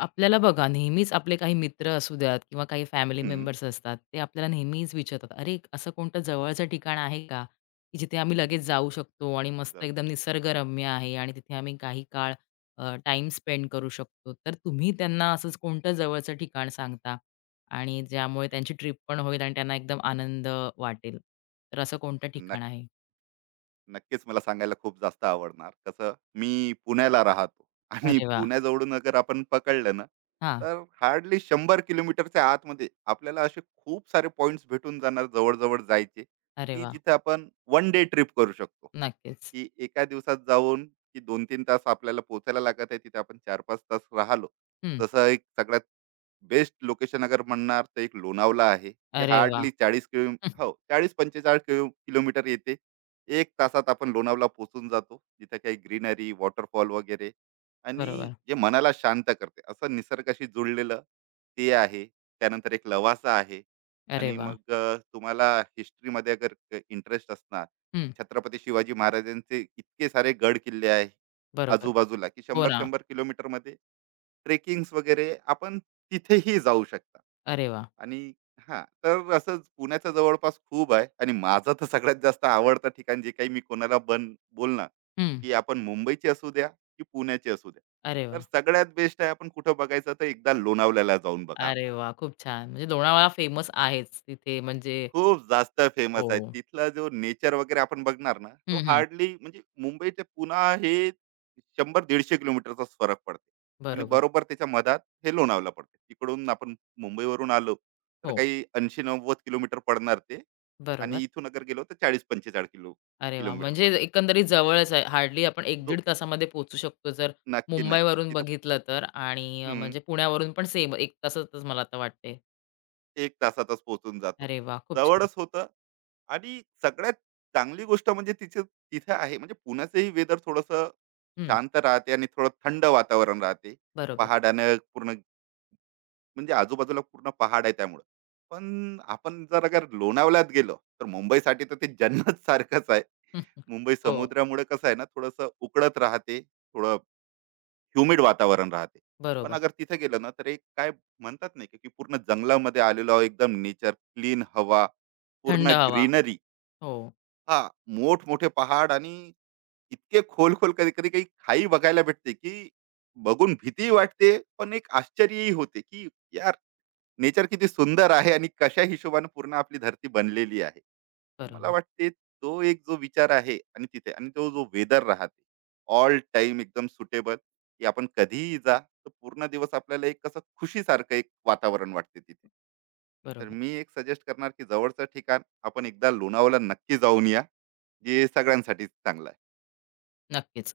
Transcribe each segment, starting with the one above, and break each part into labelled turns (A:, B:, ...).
A: आपल्याला बघा, नेहमीच आपले काही मित्र असू द्यात किंवा काही फॅमिली
B: हं,
A: मेंबर्स असतात, ते आपल्याला नेहमीच विचारतात, "अरे, असं कोणतं जवळचं ठिकाण आहे का, की जिथे आम्ही लगेच
B: हं.
A: जाऊ शकतो आणि मस्त
B: जाऊ
A: एकदम
B: शकतो.
A: निसर्गरम्य आहे आणि तिथे आम्ही काही काळ टाइम स्पेंड करू शकतो." तर तुम्ही त्यांना असंच कोणतं जवळचं ठिकाण सांगता आणि ज्यामुळे त्यांची ट्रिप पण होईल आणि त्यांना एकदम आनंद वाटेल? तर असं कोणतं ठिकाण
B: नक्क
A: आहे?
B: नक्कीच मला सांगायला खूप जास्त आवडणार. कसं मी पुण्याला राहतो आणि
A: अरे वाह!
B: पुण्याजवळून अगर आपण पकडलं ना,
A: हां.
B: तर हार्डली 100 किलोमीटरच्या आतमध्ये आपल्याला असे खूप सारे पॉइंट्स भेटून जाणार जवळ-जवळ जायचे,
A: अरे
B: की
A: वाह!
B: जिथे आपण वन डे ट्रिप करू शकतो.
A: नक्कीच.
B: की एका दिवसात जाऊन की 2 तीन तास आपल्याला पोहोचायला लागत आहे, तिथे आपण 4-5 तास राहिलो.
A: हं.
B: जसं एक सगळ्यात बेस्ट लोकेशन अगर म्हणणार तर एक लोणावळा आहे. जे
A: अरे वाह!
B: हार्डली 40 किलो
A: हं.
B: हो 40-45 किलो किलोमीटर येते. 1 तासात आपण लोणावळा पोहोचून जातो. तिथे काही ग्रीनरी, वॉटरफॉल वगैरे आणि
A: बरोबर.
B: जे मनाला शांत करते, असं निसर्गाशी जुळलेलं ते आहे. त्यानंतर एक लवासा आहे
A: अरे
B: आणि
A: वाह!
B: मग तुम्हाला हिस्ट्रीमध्ये अगर इंटरेस्ट असणार,
A: हं.
B: छत्रपती शिवाजी महाराजांचे इतके सारे गड किल्ले आहे
A: बरोबर.
B: आजूबाजूला, की
A: हो
B: शंभर
A: ना.
B: शंभर किलोमीटर मध्ये ट्रेकिंग वगैरे आपण तिथेही जाऊ शकता.
A: अरे वा,
B: आणि हा, तर असंच पुण्याचं जवळपास खूप आहे आणि माझं तर सगळ्यात जास्त आवडतं ठिकाण जे काही मी कोणाला बोलणार,
A: हं.
B: की आपण मुंबईची असू द्या की पुण्याची असू द्या,
A: अरे वा,
B: तर सगळ्यात बेस्ट आहे. आपण कुठं बघायचं तर एकदा लोणावळ्याला जाऊन बघा.
A: अरे
B: आपण
A: वाह! खूप छान. म्हणजे लोणावळा फेमस आहेच तिथे म्हणजे
B: खूप जास्त फेमस
A: हो.
B: आहे. तिथला जो नेचर वगैरे आपण बघणार ना, तो
A: हं, हं.
B: हार्डली म्हणजे मुंबई ते पुणा हे 100-150 किलोमीटरचाच फरक पडते आणि
A: बरोबर.
B: बरोबर त्याच्या मधात हे लोणावळा पडते. तिकडून आपण मुंबईवरून आलो, तर
A: हो.
B: काही 80-90 किलोमीटर पडणार ते,
A: बरोबर.
B: आणि इथून अगर गेलो तर 40-45 किलो
A: अरे वा,
B: किलोमीटर
A: म्हणजे
B: पडते.
A: एकंदरीत जवळच आहे. हार्डली आपण
B: दो
A: 1-1.5 तासामध्ये पोहोचू शकतो जर
B: नक्की, नक्की.
A: मुंबईवरून
B: तिथं
A: बघितलं तर आणि
B: हं.
A: म्हणजे पुण्यावरून पण सेम 1 तासातच मला आता वाटते.
B: एक तासातच पोहोचून जातो.
A: अरे वाह! खूप छान.
B: जवळच होतं आणि सगळ्यात चांगली गोष्ट म्हणजे तिथे तिथे आहे, म्हणजे पुण्याचंही वेदर थोडंसं
A: हं.
B: शांत राहते आणि थोडं थंड वातावरण राहते.
A: बरोबर.
B: पहाडानं पूर्ण म्हणजे आजूबाजूला पूर्ण पहाड आहे त्यामुळं. पण आपण जर अगर लोणावळ्यात गेलो, तर मुंबईसाठी तर ते जन्नत सारखंच आहे. मुंबई
A: हो.
B: समुद्रामुळे कसं आहे ना, थोडंसं उकळत राहते. थोडं ह्युमिड वातावरण राहते. पण
A: बरोबर.
B: अगर तिथे गेलं ना, तर एक काय म्हणतात नाही का, की पूर्ण जंगलामध्ये आलेलो आहोत, एकदम नेचर, क्लीन हवा,
A: थंड
B: पूर्ण
A: हवा.
B: ग्रीनरी.
A: हो.
B: हां, मोठमोठे पहाड आणि इतके खोल-खोल कधी-कधी काही खाई बघायला भेटते, की बघून भीतीही वाटते, पण एक आश्चर्यही होते, की यार नेचर किती सुंदर आहे आणि कशा हिशोबाने पूर्ण आपली धरती बनलेली आहे. तर मला
A: बरोबर.
B: वाटते तो एक जो विचार आहे आणि तिथे आणि तो जो वेदर राहते, ऑल टाइम एकदम सुटेबल, की आपण कधीही जा, तर पूर्ण दिवस आपल्याला एक कसं खुशीसारखं एक वातावरण वाटते तिथे. तर
A: बरोबर.
B: मी एक सजेस्ट करणार, की जवळचं ठिकाण आपण एकदा लोणावळा नक्की जाऊन या. जे सगळ्यांसाठीच चांगलं आहे.
A: नक्कीच.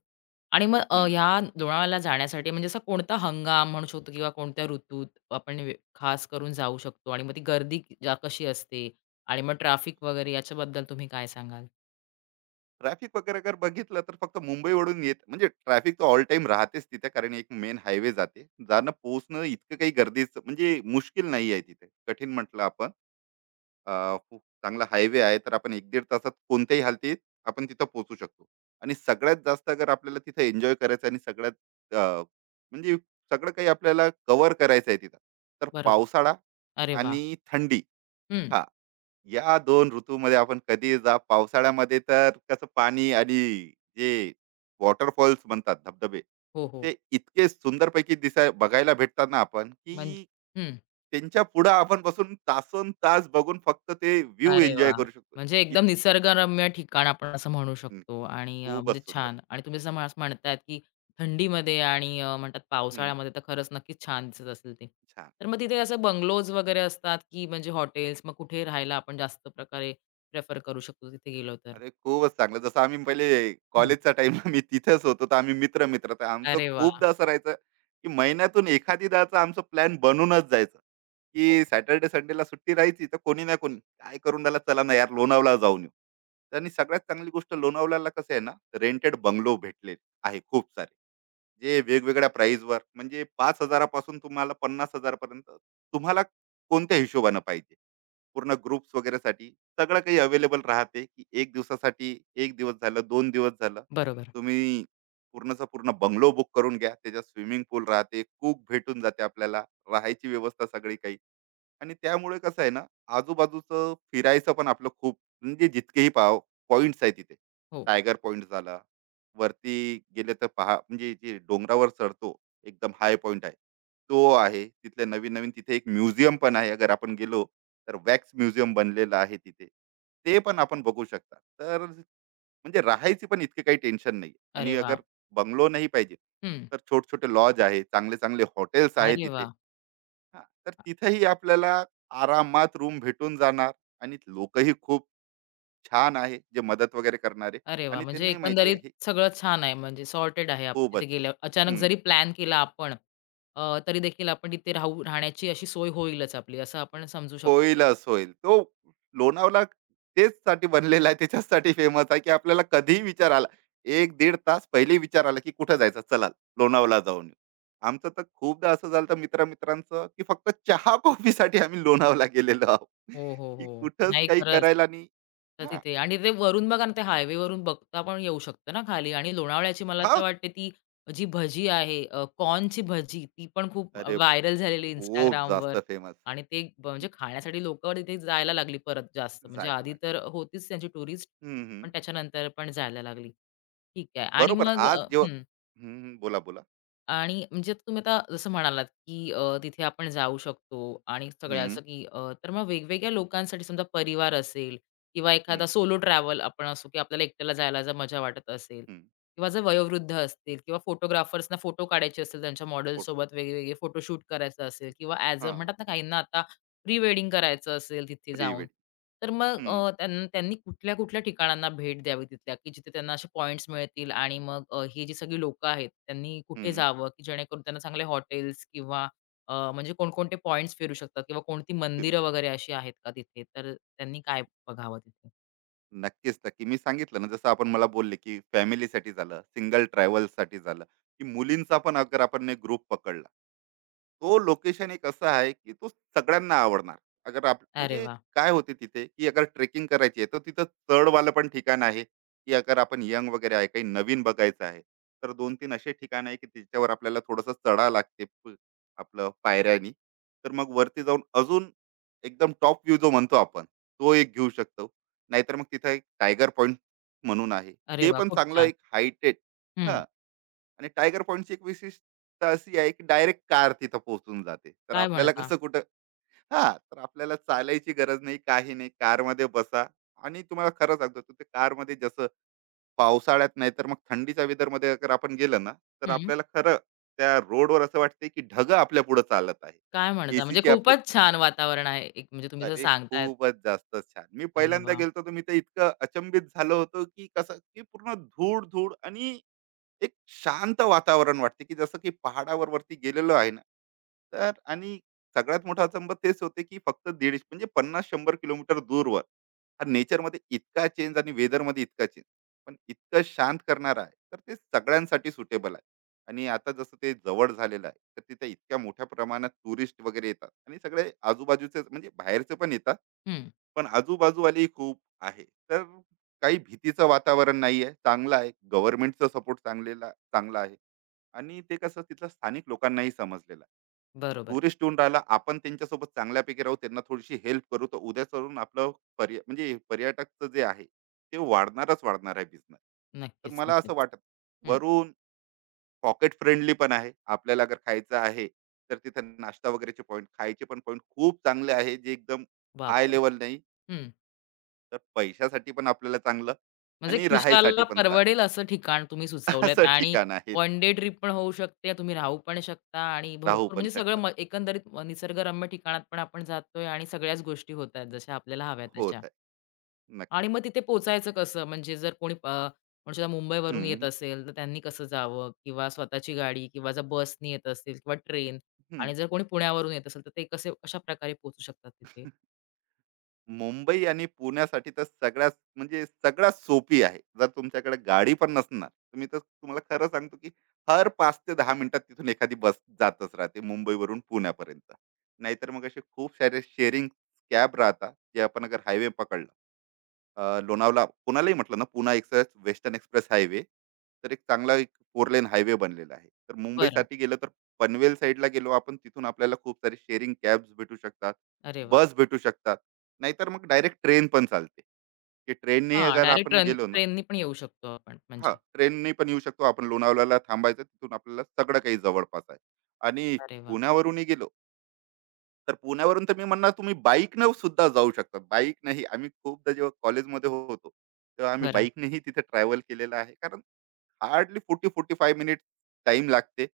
A: आणि मग
B: हं.
A: ह्या लोणावळ्याला जाण्यासाठी म्हणजे असा कोणता हंगाम म्हणू शकतो किंवा कोणत्या ऋतूत आपण खास करून जाऊ शकतो? आणि मग ती गर्दी जा कशी असते? आणि मग ट्रॅफिक वगैरे याच्याबद्दल तुम्ही काय सांगाल?
B: ट्रॅफिक वगैरे जर बघितलं तर फक्त मुंबईवरून येत, म्हणजे ट्रॅफिक तर ऑल टाइम राहतेच तिथे, कारण एक मेन हायवे जाते. जाणं पोहोचणं इतकं काही गर्दीचं म्हणजे मुश्किल नाही आहे, तिथे कठीण म्हटलं आपण. खूप चांगला हायवे आहे, तर आपण एक दीड तासात कोणत्याही हालतीत आपण तिथं पोहोचू शकतो. आणि सगळ्यात जास्त अगर आपल्याला तिथं एन्जॉय करायचं आणि सगळ्यात म्हणजे सगळं काही आपल्याला कव्हर करायचं आहे तिथं, तर
A: बरोबर.
B: पावसाळा
A: अरे वा,
B: आणि थंडी,
A: हं.
B: हा या 2 ऋतूमध्ये आपण कधीही जा. पावसाळ्यामध्ये तर कसं पाणी आणि जे वॉटरफॉल्स म्हणतात, धबधबे,
A: हो, हो.
B: ते इतके सुंदरपैकी दिसाय बघायला भेटतात ना आपण, की
A: म्हणजे हं.
B: त्यांच्या पुढं आपण बसून तासोन तास बघून फक्त ते व्ह्यू
A: अरे
B: एन्जॉय
A: वाह!
B: करू शकतो.
A: म्हणजे एकदम
B: इतकी
A: निसर्गरम्य ठिकाण आपण असं म्हणू
B: हं,
A: शकतो आणि म्हणजे
B: खूपच सुंदर.
A: छान आणि तुम्ही जसं म्हणतायत, की थंडीमध्ये आणि म्हणतात
B: हं,
A: पावसाळ्यामध्ये तर खरंच नक्कीच छान दिसत असेल ते.
B: छान.
A: तर मग तिथे असं बंगलोज वगैरे असतात, की म्हणजे हॉटेल्स मग कुठे राहायला आपण जास्त प्रकारे प्रेफर करू शकतो तिथे गेलो तर?
B: अरे खूपच चांगलं. जसं आम्ही पहिले
A: हं.
B: कॉलेजच्या टाईमला मी तिथेच होतो, तर आम्ही मित्र-मित्र. तर आमचं
A: अरे वाह!
B: खूपदा असं राहायचं, की महिन्यातून एखादीदाचा आमचा प्लॅन बनूनच जायचा,
A: हो.
B: की सॅटर्डे संडेला सुट्टी राहायची, तर कोणी ना कोणी काय करून राहिला, चला ना यार लोणावळा जाऊन येऊ. तर आणि सगळ्यात चांगली गोष्ट लोणावळ्याला कसं आहे ना, रेंटेड बंगलो भेटले आहे खूप सारे. जे वेगवेगळ्या प्राईसवर म्हणजे 5,000 पासून तुम्हाला 50,000 पर्यंत तुम्हाला कोणत्या हिशोबानं पाहिजे. पूर्ण ग्रुप्स वगैरेसाठी सगळं काही अवेलेबल राहते, की एक दिवसासाठी, एक दिवस झालं, दोन दिवस झालं,
A: बरोबर.
B: तुम्ही पूर्णचा पूर्ण बंगलो बुक करून घ्या. त्याच्यात स्विमिंग पूल राहते, कूक भेटून जाते आपल्याला, राहायची व्यवस्था सगळी काही. आणि त्यामुळे कसं आहे ना, आजूबाजूचं फिरायचं पण आपलं खूप म्हणजे जितकेही पॉईंट्स आहे तिथे.
A: हो.
B: टायगर पॉईंट झाला, वरती गेले तर पहा, म्हणजे जे डोंगरावर चढतो, एकदम हाय पॉईंट आहे तो आहे. तिथले नवीन नवीन, तिथे एक म्युझियम पण आहे अगर आपण गेलो, तर वॅक्स म्युझियम बनलेलं आहे तिथे. ते पण आपण बघू शकता. तर म्हणजे राहायची पण इतके काही टेन्शन नाही.
A: अरे
B: आणि
A: वाह!
B: अगर बंगलो नाही पाहिजे,
A: हं.
B: तर छोटे-छोटे लॉज आहे, चांगले-चांगले हॉटेल्स आहे
A: अरे
B: तिथे.
A: वाह!
B: हां, तर तिथेही आपल्याला आरामात रूम भेटून जाणार आणि लोकही खूप छान आहे, जे मदत वगैरे करणारे
A: अरे वा,
B: आणि
A: म्हणजे
B: त्यांनाही माहिती
A: एकंदरीत
B: आहे हे.
A: सगळं छान आहे, म्हणजे सॉर्टेड आहे आपलं
B: खूप
A: तिथे
B: अच्छा.
A: गेल्यावर. अचानक
B: हं.
A: जरी प्लॅन केला आपण, तरी देखील आपण तिथे राहण्याची अशी सोय होईलच आपली, असं आपण समजू शकतो.
B: होईलच होईल. तो लोणावळा तेच साठी बनलेला आहे. त्याच्याचसाठी फेमस आहे, की आपल्याला कधीही विचार आला. एक 15 तास पहिले विचार आला, की कुठे जायचं? चला लोणावळा जाऊन येऊ. आमचं तर खूपदा असं झालं तर मित्र-मित्रांचं, की फक्त चहा कॉफीसाठी आम्ही लोणावळा गेलेलो आहोत,
A: हो, हो,
B: की
A: हो.
B: कुठंच
A: नाही
B: काही
A: खरंच.
B: करायला नाही.
A: तर
B: हां,
A: तिथे आणि ते वरून बघा ना, ते हायवेवरून बघता पण येऊ शकतं ना खाली आणि लोणावळ्याची मला तर
B: हां.
A: वाटते ती जी भजी आहे कॉर्नची भजी ती पण खूप
B: अरे,
A: व्हायरल झालेली
B: खूप जास्त
A: Instagramवर
B: फेमस.
A: आणि ते म्हणजे खाण्यासाठी लोकं तिथे जायला लागली परत जास्त. म्हणजे
B: जायला
A: आधी
B: लागलं.
A: तर होतीच त्यांची टुरिस्ट,
B: हं, हं.
A: पण त्याच्यानंतर पण जायला लागली. ठीक आहे आणि
B: बरोबर
A: मग
B: आज जेव्हा
A: हं.
B: हं, हं. बोला, बोला.
A: आणि म्हणजे तुम्ही आता जसं म्हणालात, की तिथे आपण जाऊ शकतो आणि सगळ्या
B: हं,
A: असं, की तर मग वेगवेगळ्या लोकांसाठी समजा परिवार असेल किंवा
B: हं,
A: एखादा सोलो ट्रॅव्हल आपण असू, की आपल्याला एकट्याला जायला जर मजा वाटत असेल
B: हं.
A: किंवा जर वयोवृद्ध असतील किंवा फोटोग्राफर्सना फोटो काढायचे असतील त्यांच्या
B: फोटो.
A: मॉडेलसोबत वेगवेगळे फोटोशूट करायचं असेल किंवा ॲज अ
B: हां,
A: म्हणतात ना, काहींना आता प्री वेडिंग करायचं असेल तिथे
B: प्री.
A: जाऊन, तर मग
B: हं,
A: त्यांनी कुठल्या-कुठल्या ठिकाणांना भेट द्यावी तिथल्या, की जिथे त्यांना असे पॉइंट्स मिळतील आणि मग ही जी सगळी लोकं आहेत, त्यांनी कुठे
B: हं.
A: जावं, की जेणेकरून त्यांना चांगले हॉटेल्स किंवा म्हणजे कोणकोणते पॉइंट्स फिरू शकतात किंवा कोणती
B: फिरू
A: मंदिरं
B: शकता.
A: वगैरे अशी आहेत का तिथे? तर त्यांनी काय बघावं तिथे?
B: नक्कीच, नक्की. मी सांगितलं ना, जसं आपण मला बोलले, की फॅमिलीसाठी झालं, सिंगल ट्रॅव्हलसाठी झालं, की मुलींचा पण अगर आपण एक ग्रुप पकडला, तो लोकेशन एक असं आहे की तो सगळ्यांना आवडणार. अगर आप
A: अरे
B: म्हणजे
A: वाह!
B: काय होते तिथे, की अगर ट्रेकिंग करायची आहे, तर तिथं चढवालं पण ठिकाण आहे, की अगर आपण यंग वगैरे आहे, काही नवीन बघायचं आहे, तर 2-3 असे ठिकाण आहे, की त्याच्यावर आपल्याला थोडंसं चढावं लागते आपलं पायऱ्यांनी. तर मग वरती जाऊन अजून एकदम टॉप व्ह्यू जो म्हणतो आपण, तो एक घेऊ शकतो. नाहीतर मग तिथं एक टायगर पॉइंट म्हणून आहे.
A: अरे
B: ते
A: वाह!
B: पण
A: खूप
B: चांगलं
A: छान.
B: एक हायटेड.
A: हं.
B: हां. आणि टायगर पॉईंटची एक विशिष्टता अशी आहे, की डायरेक्ट कार तिथं पोहोचून जाते. तर
A: काय
B: आपल्याला
A: म्हणता?
B: कसं कुठं. हां, तर आपल्याला चालायची गरज नाही, काही नाही. कारमध्ये बसा आणि तुम्हाला खरं सांगतो ते कारमध्ये जसं पावसाळ्यात नाही तर मग थंडीच्या वेदरमध्ये अगर आपण गेलं ना, तर
A: हं.
B: आपल्याला खरं त्या रोडवर असं वाटते की ढगं आपल्या पुढे चालत आहे.
A: काय म्हणता? म्हणजे
B: एसीची आपली.
A: खूपच छान वातावरण आहे. एक म्हणजे तुम्ही जसं
B: अरे
A: सांगतायत.
B: खूपच जास्त छान. मी
A: अरे
B: पहिल्यांदा
A: वाह!
B: गेलो, तर मी तर इतकं अचंबित झालो होतो की कसं की पूर्ण धूळ-धूळ आणि एक शांत वातावरण वाटते, की जसं की पहाडावर वरती गेलेलो आहे ना, तर आणि सगळ्यात मोठा अचंबा तेच होते, की फक्त दीड म्हणजे 50-100 किलोमीटर दूरवर हा नेचरमध्ये इतका चेंज आणि वेदरमध्ये इतका चेंज. पण इतकं शांत करणारं आहे, तर ते सगळ्यांसाठी सुटेबल आहे. आणि आता जसं ते जवळ झालेलं आहे, तर तिथे इतक्या मोठ्या प्रमाणात टुरिस्ट वगैरे येतात आणि सगळे आजूबाजूचेच म्हणजे बाहेरचे पण येतात.
A: हं.
B: पण आजूबाजूवालेही खूप आहे. तर काही भीतीचं वातावरण नाही आहे, चांगलं आहे, गव्हर्नमेंटचा सपोर्ट चांगलेला चांगला आहे. आणि ते कसं तिथलं स्थानिक लोकांनाही समजलेलं आहे,
A: बरोबर.
B: टुरिस्ट येऊन राहिला, आपण त्यांच्यासोबत चांगल्यापैकी राहू, त्यांना थोडीशी हेल्प करू, तर उद्या चलून आपलं म्हणजे पर्यटकचं जे आहे ते वाढणारच वाढणार आहे बिझनेस. तर
A: नक्कीच,
B: मला असं
A: नक्कीच.
B: वाटत,
A: हं.
B: वरून पॉकेट फ्रेंडली पण आहे, आपल्याला अगर खायचं आहे तर तिथे नाश्ता वगैरेचे पॉईंट, खायचे पण पॉईंट खूप चांगले आहे, जे एकदम हाय
A: बापरे!
B: लेवल नाही,
A: हं.
B: तर पैशासाठी पण आपल्याला चांगलं
A: म्हणजे
B: आणि
A: खिशाला
B: राहायसाठी पण चांगलं
A: परवडेल असं ठिकाण तुम्ही सुचवलंत
B: असं
A: आणि
B: ठिकाण आहे ते.
A: वन डे ट्रिप पण होऊ शकते. तुम्ही राहू पण शकता आणि
B: राहू
A: भरपूर
B: पण
A: म्हणजे सगळं
B: शकता.
A: एकंदरीत निसर्गरम्य ठिकाणात पण आपण जातोय आणि सगळ्याच गोष्टी होत आहेत जशा आपल्याला हव्यात तशा.
B: होत आहे. नक्की.
A: आणि मग तिथे पोहोचायचं कसं? म्हणजे जर कोणी म्हणू शकता मुंबईवरून येत
B: हं,
A: असेल, तर त्यांनी कसं जावं? किंवा स्वतःची गाडी किंवा जर बसनी येत असतील किंवा ट्रेन
B: हं.
A: आणि जर कोणी पुण्यावरून येत असेल, तर ते कशाप्रकारे पोहोचू शकतात तिथे?
B: मुंबई आणि पुण्यासाठी तर सगळ्यात म्हणजे सगळ्यात सोपी आहे. जर तुमच्याकडे गाडी पण नसणार, तुम्ही तर तुम्हाला खरं सांगतो, की हर 5 ते 10 मिनिटात तिथून एखादी बस जातच राहते मुंबईवरून पुण्यापर्यंत. नाहीतर मग असे खूप सारे शेअरिंग कॅब राहतात, जे आपण अगर हायवे पकडला. लोणावळा पुण्यालाही म्हटलं ना, Pune express, western express highway, तर एक चांगला एक 4 लेन हायवे बनलेला आहे. तर
A: बरं.
B: मुंबईसाठी गेलं तर पनवेल साइडला गेलो आपण, तिथून आपल्याला खूप सारे शेअरिंग कॅब्स भेटू शकतात,
A: अरे वाह!
B: बस भेटू शकतात. नाहीतर मग डायरेक्ट ट्रेन पण चालते, की ट्रेननी
A: हां,
B: अगर
A: डायरेक्ट
B: आपण
A: ट्रेन
B: गेलो ना.
A: ट्रेननी पण येऊ शकतो आपण
B: हां,
A: म्हणजे.
B: ट्रेननी पण येऊ शकतो आपण, लोणावळ्याला थांबायचं, तिथून आपल्याला सगळं काही जवळपास आहे. आणि
A: अरे वाह!
B: पुण्यावरूनही गेलो तर, पुण्यावरून तर मी म्हणणार तुम्ही बाईकनं सुद्धा जाऊ शकता. बाईकनेही आम्ही खूपदा जेव्हा कॉलेजमध्ये होतो, तेव्हा आम्ही
A: बरं.
B: बाईकनेही तिथे ट्रॅव्हल केलेलं आहे. कारण हार्डली 40-45 मिनिट्स टाईम लागते.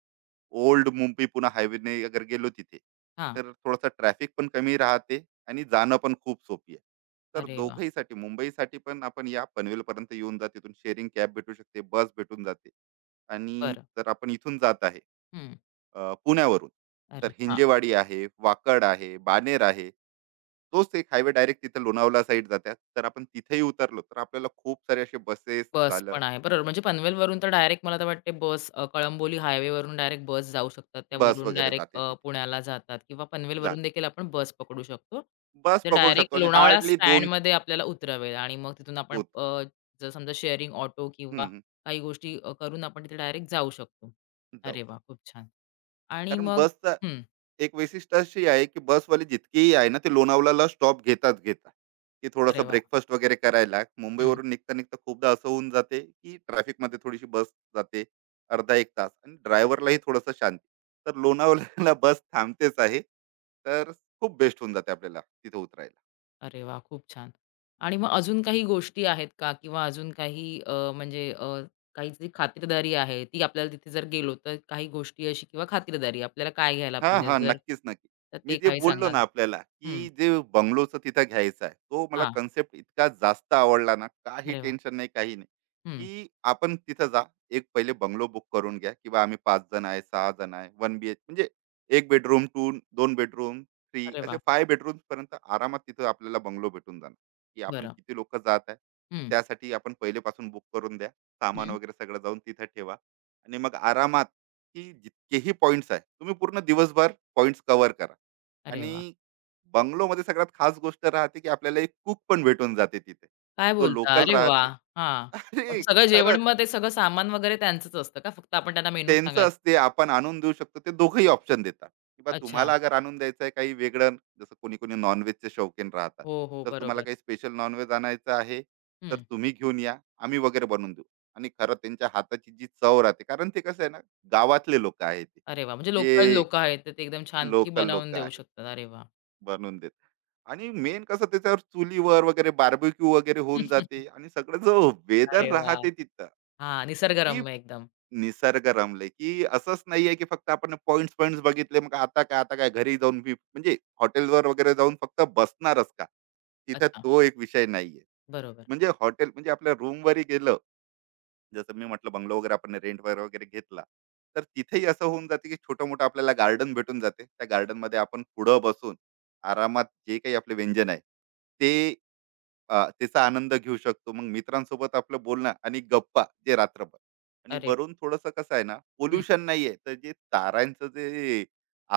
B: ओल्ड मुंबई पुणे हायवेने अगर गेलो तिथे,
A: हां.
B: तर थोडासा ट्रॅफिक पण कमी राहते आणि जाणं पण खूप सोपी आहे. तर
A: अरे वाह!
B: दोघंहीसाठी, मुंबईसाठी पण आपण या पनवेलपर्यंत येऊन जा. तिथून शेअरिंग कॅब भेटू शकते, बस भेटून जाते. आणि
A: बरं.
B: जर आपण इथून जात आहे,
A: हं.
B: पुण्यावरून, तर
A: अरे हां.
B: हिंजेवाडी आहे, वाकड आहे, बानेर आहे, तोच एक हायवे डायरेक्ट तिथे लोणावळा साईड जातात. तर आपण तिथेही उतरलो तर आपल्याला खूप सारे असे बसेस
A: बस
B: झालं,
A: पण आहे. बरोबर म्हणजे पनवेलवरून तर डायरेक्ट मला तर वाटते बस कळंबोली हायवेवरून डायरेक्ट बस जाऊ शकतात.
B: बस
A: त्यावरून
B: वगैरे
A: डायरेक्ट
B: जाते तिथे,
A: पुण्याला जातात किंवा
B: जात
A: पनवेलवरून देखील आपण बस पकडू शकतो.
B: बस
A: ते
B: पकडू
A: डायरेक्ट
B: शकतो आणि
A: लोणावळा
B: हार्डली दोन.
A: स्टँडमध्ये आपल्याला उतरावेल आणि मग तिथून आपण
B: उतरा.
A: जर समजा शेअरिंग ऑटो किंवा
B: हम्म, हम्म,
A: काही गोष्टी करून आपण तिथे डायरेक्ट जाऊ शकतो. अरे
B: जाऊ
A: वाह!
B: शकतो.
A: खूप छान. आणि
B: कारण
A: मग
B: बसचं
A: हं.
B: एक वैशिष्ट्य अशी आहे, की बसवाले जितकेही आहे ना, ते लोणावळ्याला स्टॉप घेतात घेतात, की थोडासा
A: अरे वाह!
B: ब्रेकफास्ट वगैरे करायला. मुंबईवरून निघता-निघता खूपदा असं होऊन जाते, की ट्रॅफिकमध्ये थोडीशी बस जाते अर्धा 1 तास आणि ड्रायव्हरलाही थोडंसं शांती. तर लोणावळ्याला बस थांबतेच आहे. तर खूप बेस्ट होऊन जाते आपल्याला तिथे उतरायला.
A: अरे वाह! खूप छान.
B: हं.
A: आणि मग अजून काही गोष्टी आहेत का किंवा अजून काही म्हणजे काही जी खातिरदारी आहे, ती आपल्याला तिथे जर गेलो तर काही गोष्टी अशी किंवा खातिरदारी आपल्याला काय घ्यायला
B: हां,
A: पाहिजे
B: हां.
A: जर
B: नक्कीच, नक्की.
A: तर
B: मी
A: ते
B: जे
A: काही
B: बोललो
A: सांगाल?
B: ना आपल्याला, की
A: हं.
B: जे बंगलोचं तिथं घ्यायचं आहे, तो मला
A: हां.
B: कन्सेप्ट इतका जास्त आवडला ना, काही
A: अरे वाह!
B: टेन्शन नाही, काही नाही,
A: हं.
B: की आपण तिथं जा, एक पहिले बंगलो बुक करून घ्या, की बा आम्ही 5 जण आहे, 6 जण आहे, 1 बीएच म्हणजे 1 बेडरूम, 2 बेडरूम, 3
A: अरे
B: असे
A: वाह!
B: 5 बेडरूम्सपर्यंत आरामात तिथं आपल्याला बंगलो भेटून जाणार, की आपण
A: बरं.
B: किती लोकं जात आहे,
A: हं.
B: त्यासाठी आपण पहिलेपासून बुक करून द्या. सामान
A: हं.
B: वगैरे सगळं जाऊन तिथं ठेवा आणि मग आरामात, की जितकेही पॉइंट्स आहे तुम्ही पूर्ण दिवसभर पॉइंट्स कव्हर करा.
A: अरे वाह!
B: आणि बंगलोमध्ये सगळ्यात खास गोष्ट राहते, की आपल्याला एक कुक पण भेटून जाते तिथे,
A: काय
B: जो
A: बोलता?
B: लोकल
A: अरे वाह!
B: राहते.
A: हां. मग
B: अरे
A: सगळं जेवण
B: खरंच,
A: मग ते सगळं सामान वगैरे त्यांचंच असतं का? फक्त आपण त्यांना मेनू
B: त्यांचं
A: सांगायचं?
B: असते, आपण आणून देऊ शकतो, ते दोघंही ऑप्शन देतात, की बा
A: अच्छा.
B: तुम्हाला अगर आणून द्यायचं आहे काही वेगळं, जसं कोणी कोणी नॉनव्हेजचे शौकीन राहतात,
A: हो, हो.
B: तर तुम्हाला
A: बरोबर.
B: काही स्पेशल नॉनव्हेज आणायचं आहे तर
A: हं.
B: तुम्ही घेऊन या, आम्ही वगैरे बनवून देऊ. आणि खरं त्यांच्या हाताची जी चव राहते, कारण ते कसं आहे ना, गावातले लोक आहेत ते,
A: अरे वाह! म्हणजे लोकल
B: जे
A: लोकं आहेत, तर ते एकदम छानपैकी
B: लोकल
A: बनवून
B: लोक
A: देऊ
B: आहे,
A: शकतात. अरे वाह!
B: बनवून देत. आणि मेन कसं, त्याच्यावर चुलीवर वगैरे बार्बेक्यू वगैरे होऊन जाते आणि सगळं जो वेदर
A: अरे वाह!
B: राहते तिथं,
A: हां,
B: की
A: निसर्गरम्य एकदम.
B: निसर्ग रमले की. असंच नाहीये की फक्त आपण पॉइंट पॉइंट बघितले मग आता काय, आता काय घरी जाऊन मी म्हणजे हॉटेलवर वगैरे जाऊन फक्त बसणारच का, तिथे
A: अच्छा,
B: तो एक विषय नाहीये.
A: बरोबर.
B: म्हणजे हॉटेल म्हणजे आपल्या रूमवरही गेलं, जसं मी म्हटलं बंगलो वगैरे आपण रेंटवर वगैरे वगैरे घेतला, तर तिथेही असं होऊन जाते की छोटं मोठं आपल्याला गार्डन भेटून जाते. त्या garden मध्ये आपण पुढं बसून आरामात जे काही आपले व्यंजन आहे ते त्याचा आनंद घेऊ शकतो. मग मित्रांसोबत आपलं बोलणं आणि गप्पा जे रात्रभर. आणि
A: अरे
B: वरून थोडस कसं आहे ना,
A: हं,
B: पोल्युशन नाहीये, तर जे तारांचं जे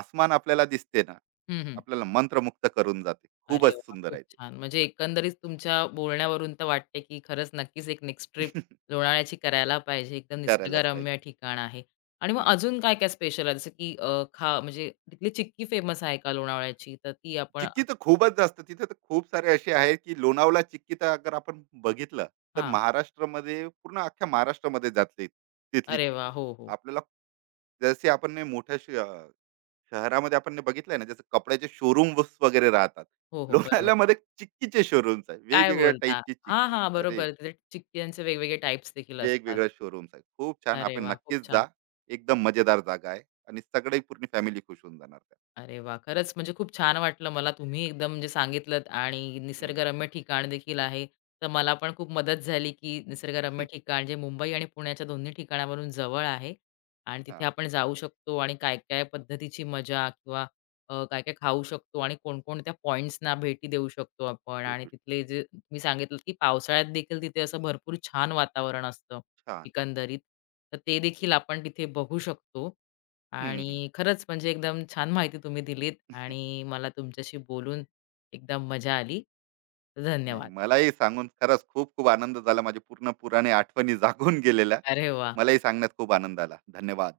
B: आसमान आपल्याला दिसते ना,
A: हं, हं.
B: आपल्याला मंत्रमुक्त करून जाते,
A: अरे
B: खूपच
A: वा,
B: सुंदर
A: खूप
B: आहे ते.
A: छान. म्हणजे एकंदरीत तुमच्या बोलण्यावरून तर वाटते, की खरंच नक्कीच एक नेक्स्ट ट्रिप लोणावळ्याची करायला पाहिजे. एकदम
B: करायलाच
A: निसर्गरम्य
B: पाहिजे.
A: ठिकाण आहे. आणि मग अजून काय-काय स्पेशल आहे? जसं की म्हणजे तिथली चिक्की फेमस आहे का लोणावळ्याची? तर ती आपण
B: चिक्की तर खूपच जास्त. तिथे तर खूप सारे असे आहेत, की लोणावळा चिक्की तर अगर आपण बघितलं, तर
A: हां.
B: महाराष्ट्रामध्ये, पूर्ण अख्ख्या महाराष्ट्रामध्ये जाते तिथली
A: अरे
B: चिक्की.
A: वाह! हो, हो.
B: आपल्याला जसे आपण ने मोठ्या शहरामध्ये आपण ने बघितलंय ना, जसं कपड्याचे शोरूम्स वगैरे राहतात.
A: हो, हो. बरोबर.
B: लोणावळ्यामध्ये चिक्कीचे शोरूम्स आहेत.
A: काय
B: वेगवेगळ्या
A: बोलता?
B: टाईपची
A: हां,
B: चिक्की.
A: हां.
B: अरे,
A: बरोबर. तिथे चिक्क्यांचे वेगवेगळे टाइप्स देखील असतात.
B: वेगवेगळ्या शोरूम्स आहेत. खूप छान.
A: अरे
B: आपण
A: वाह! खूप
B: नक्कीच जा.
A: छान.
B: एकदम मजेदार जागा आहे आणि सगळी पूर्ण फॅमिली खुश होऊन जाणार त्यात.
A: अरे वाह! खरंच म्हणजे खूप छान वाटलं मला तुम्ही एकदम म्हणजे सांगितलंत आणि
B: हं.
A: निसर्गरम्य ठिकाण देखील आहे. तर मला पण खूप मदत झाली, की निसर्गरम्य
B: हां.
A: ठिकाण जे मुंबई आणि पुण्याच्या दोन्ही ठिकाणावरून जवळ आहे आणि तिथे आपण जाऊ शकतो आणि काय-काय पद्धतीची मजा किंवा काय-काय खाऊ शकतो आणि कोणकोणत्या पॉइंट्सना भेटी देऊ शकतो आपण आणि
B: भेटू. शकतो.
A: तिथले जे तुम्ही सांगितलं, की पावसाळ्यात देखील तिथे असं भरपूर छान वातावरण असतं
B: छान.
A: एकंदरीत. तर ते देखील आपण तिथे बघू शकतो
B: हं, हं.
A: आणि खरंच म्हणजे एकदम छान माहिती तुम्ही दिलीत आणि मला तुमच्याशी बोलून एकदम मजा आली.
B: नाही,
A: धन्यवाद.
B: मलाही सांगून खरंच खूप खूप आनंद झाला. माझ्या पूर्ण पुराणे आठवणी जागून गेलेल्या.
A: अरे वाह!
B: मलाही सांगण्यात खूप आनंद आला. धन्यवाद.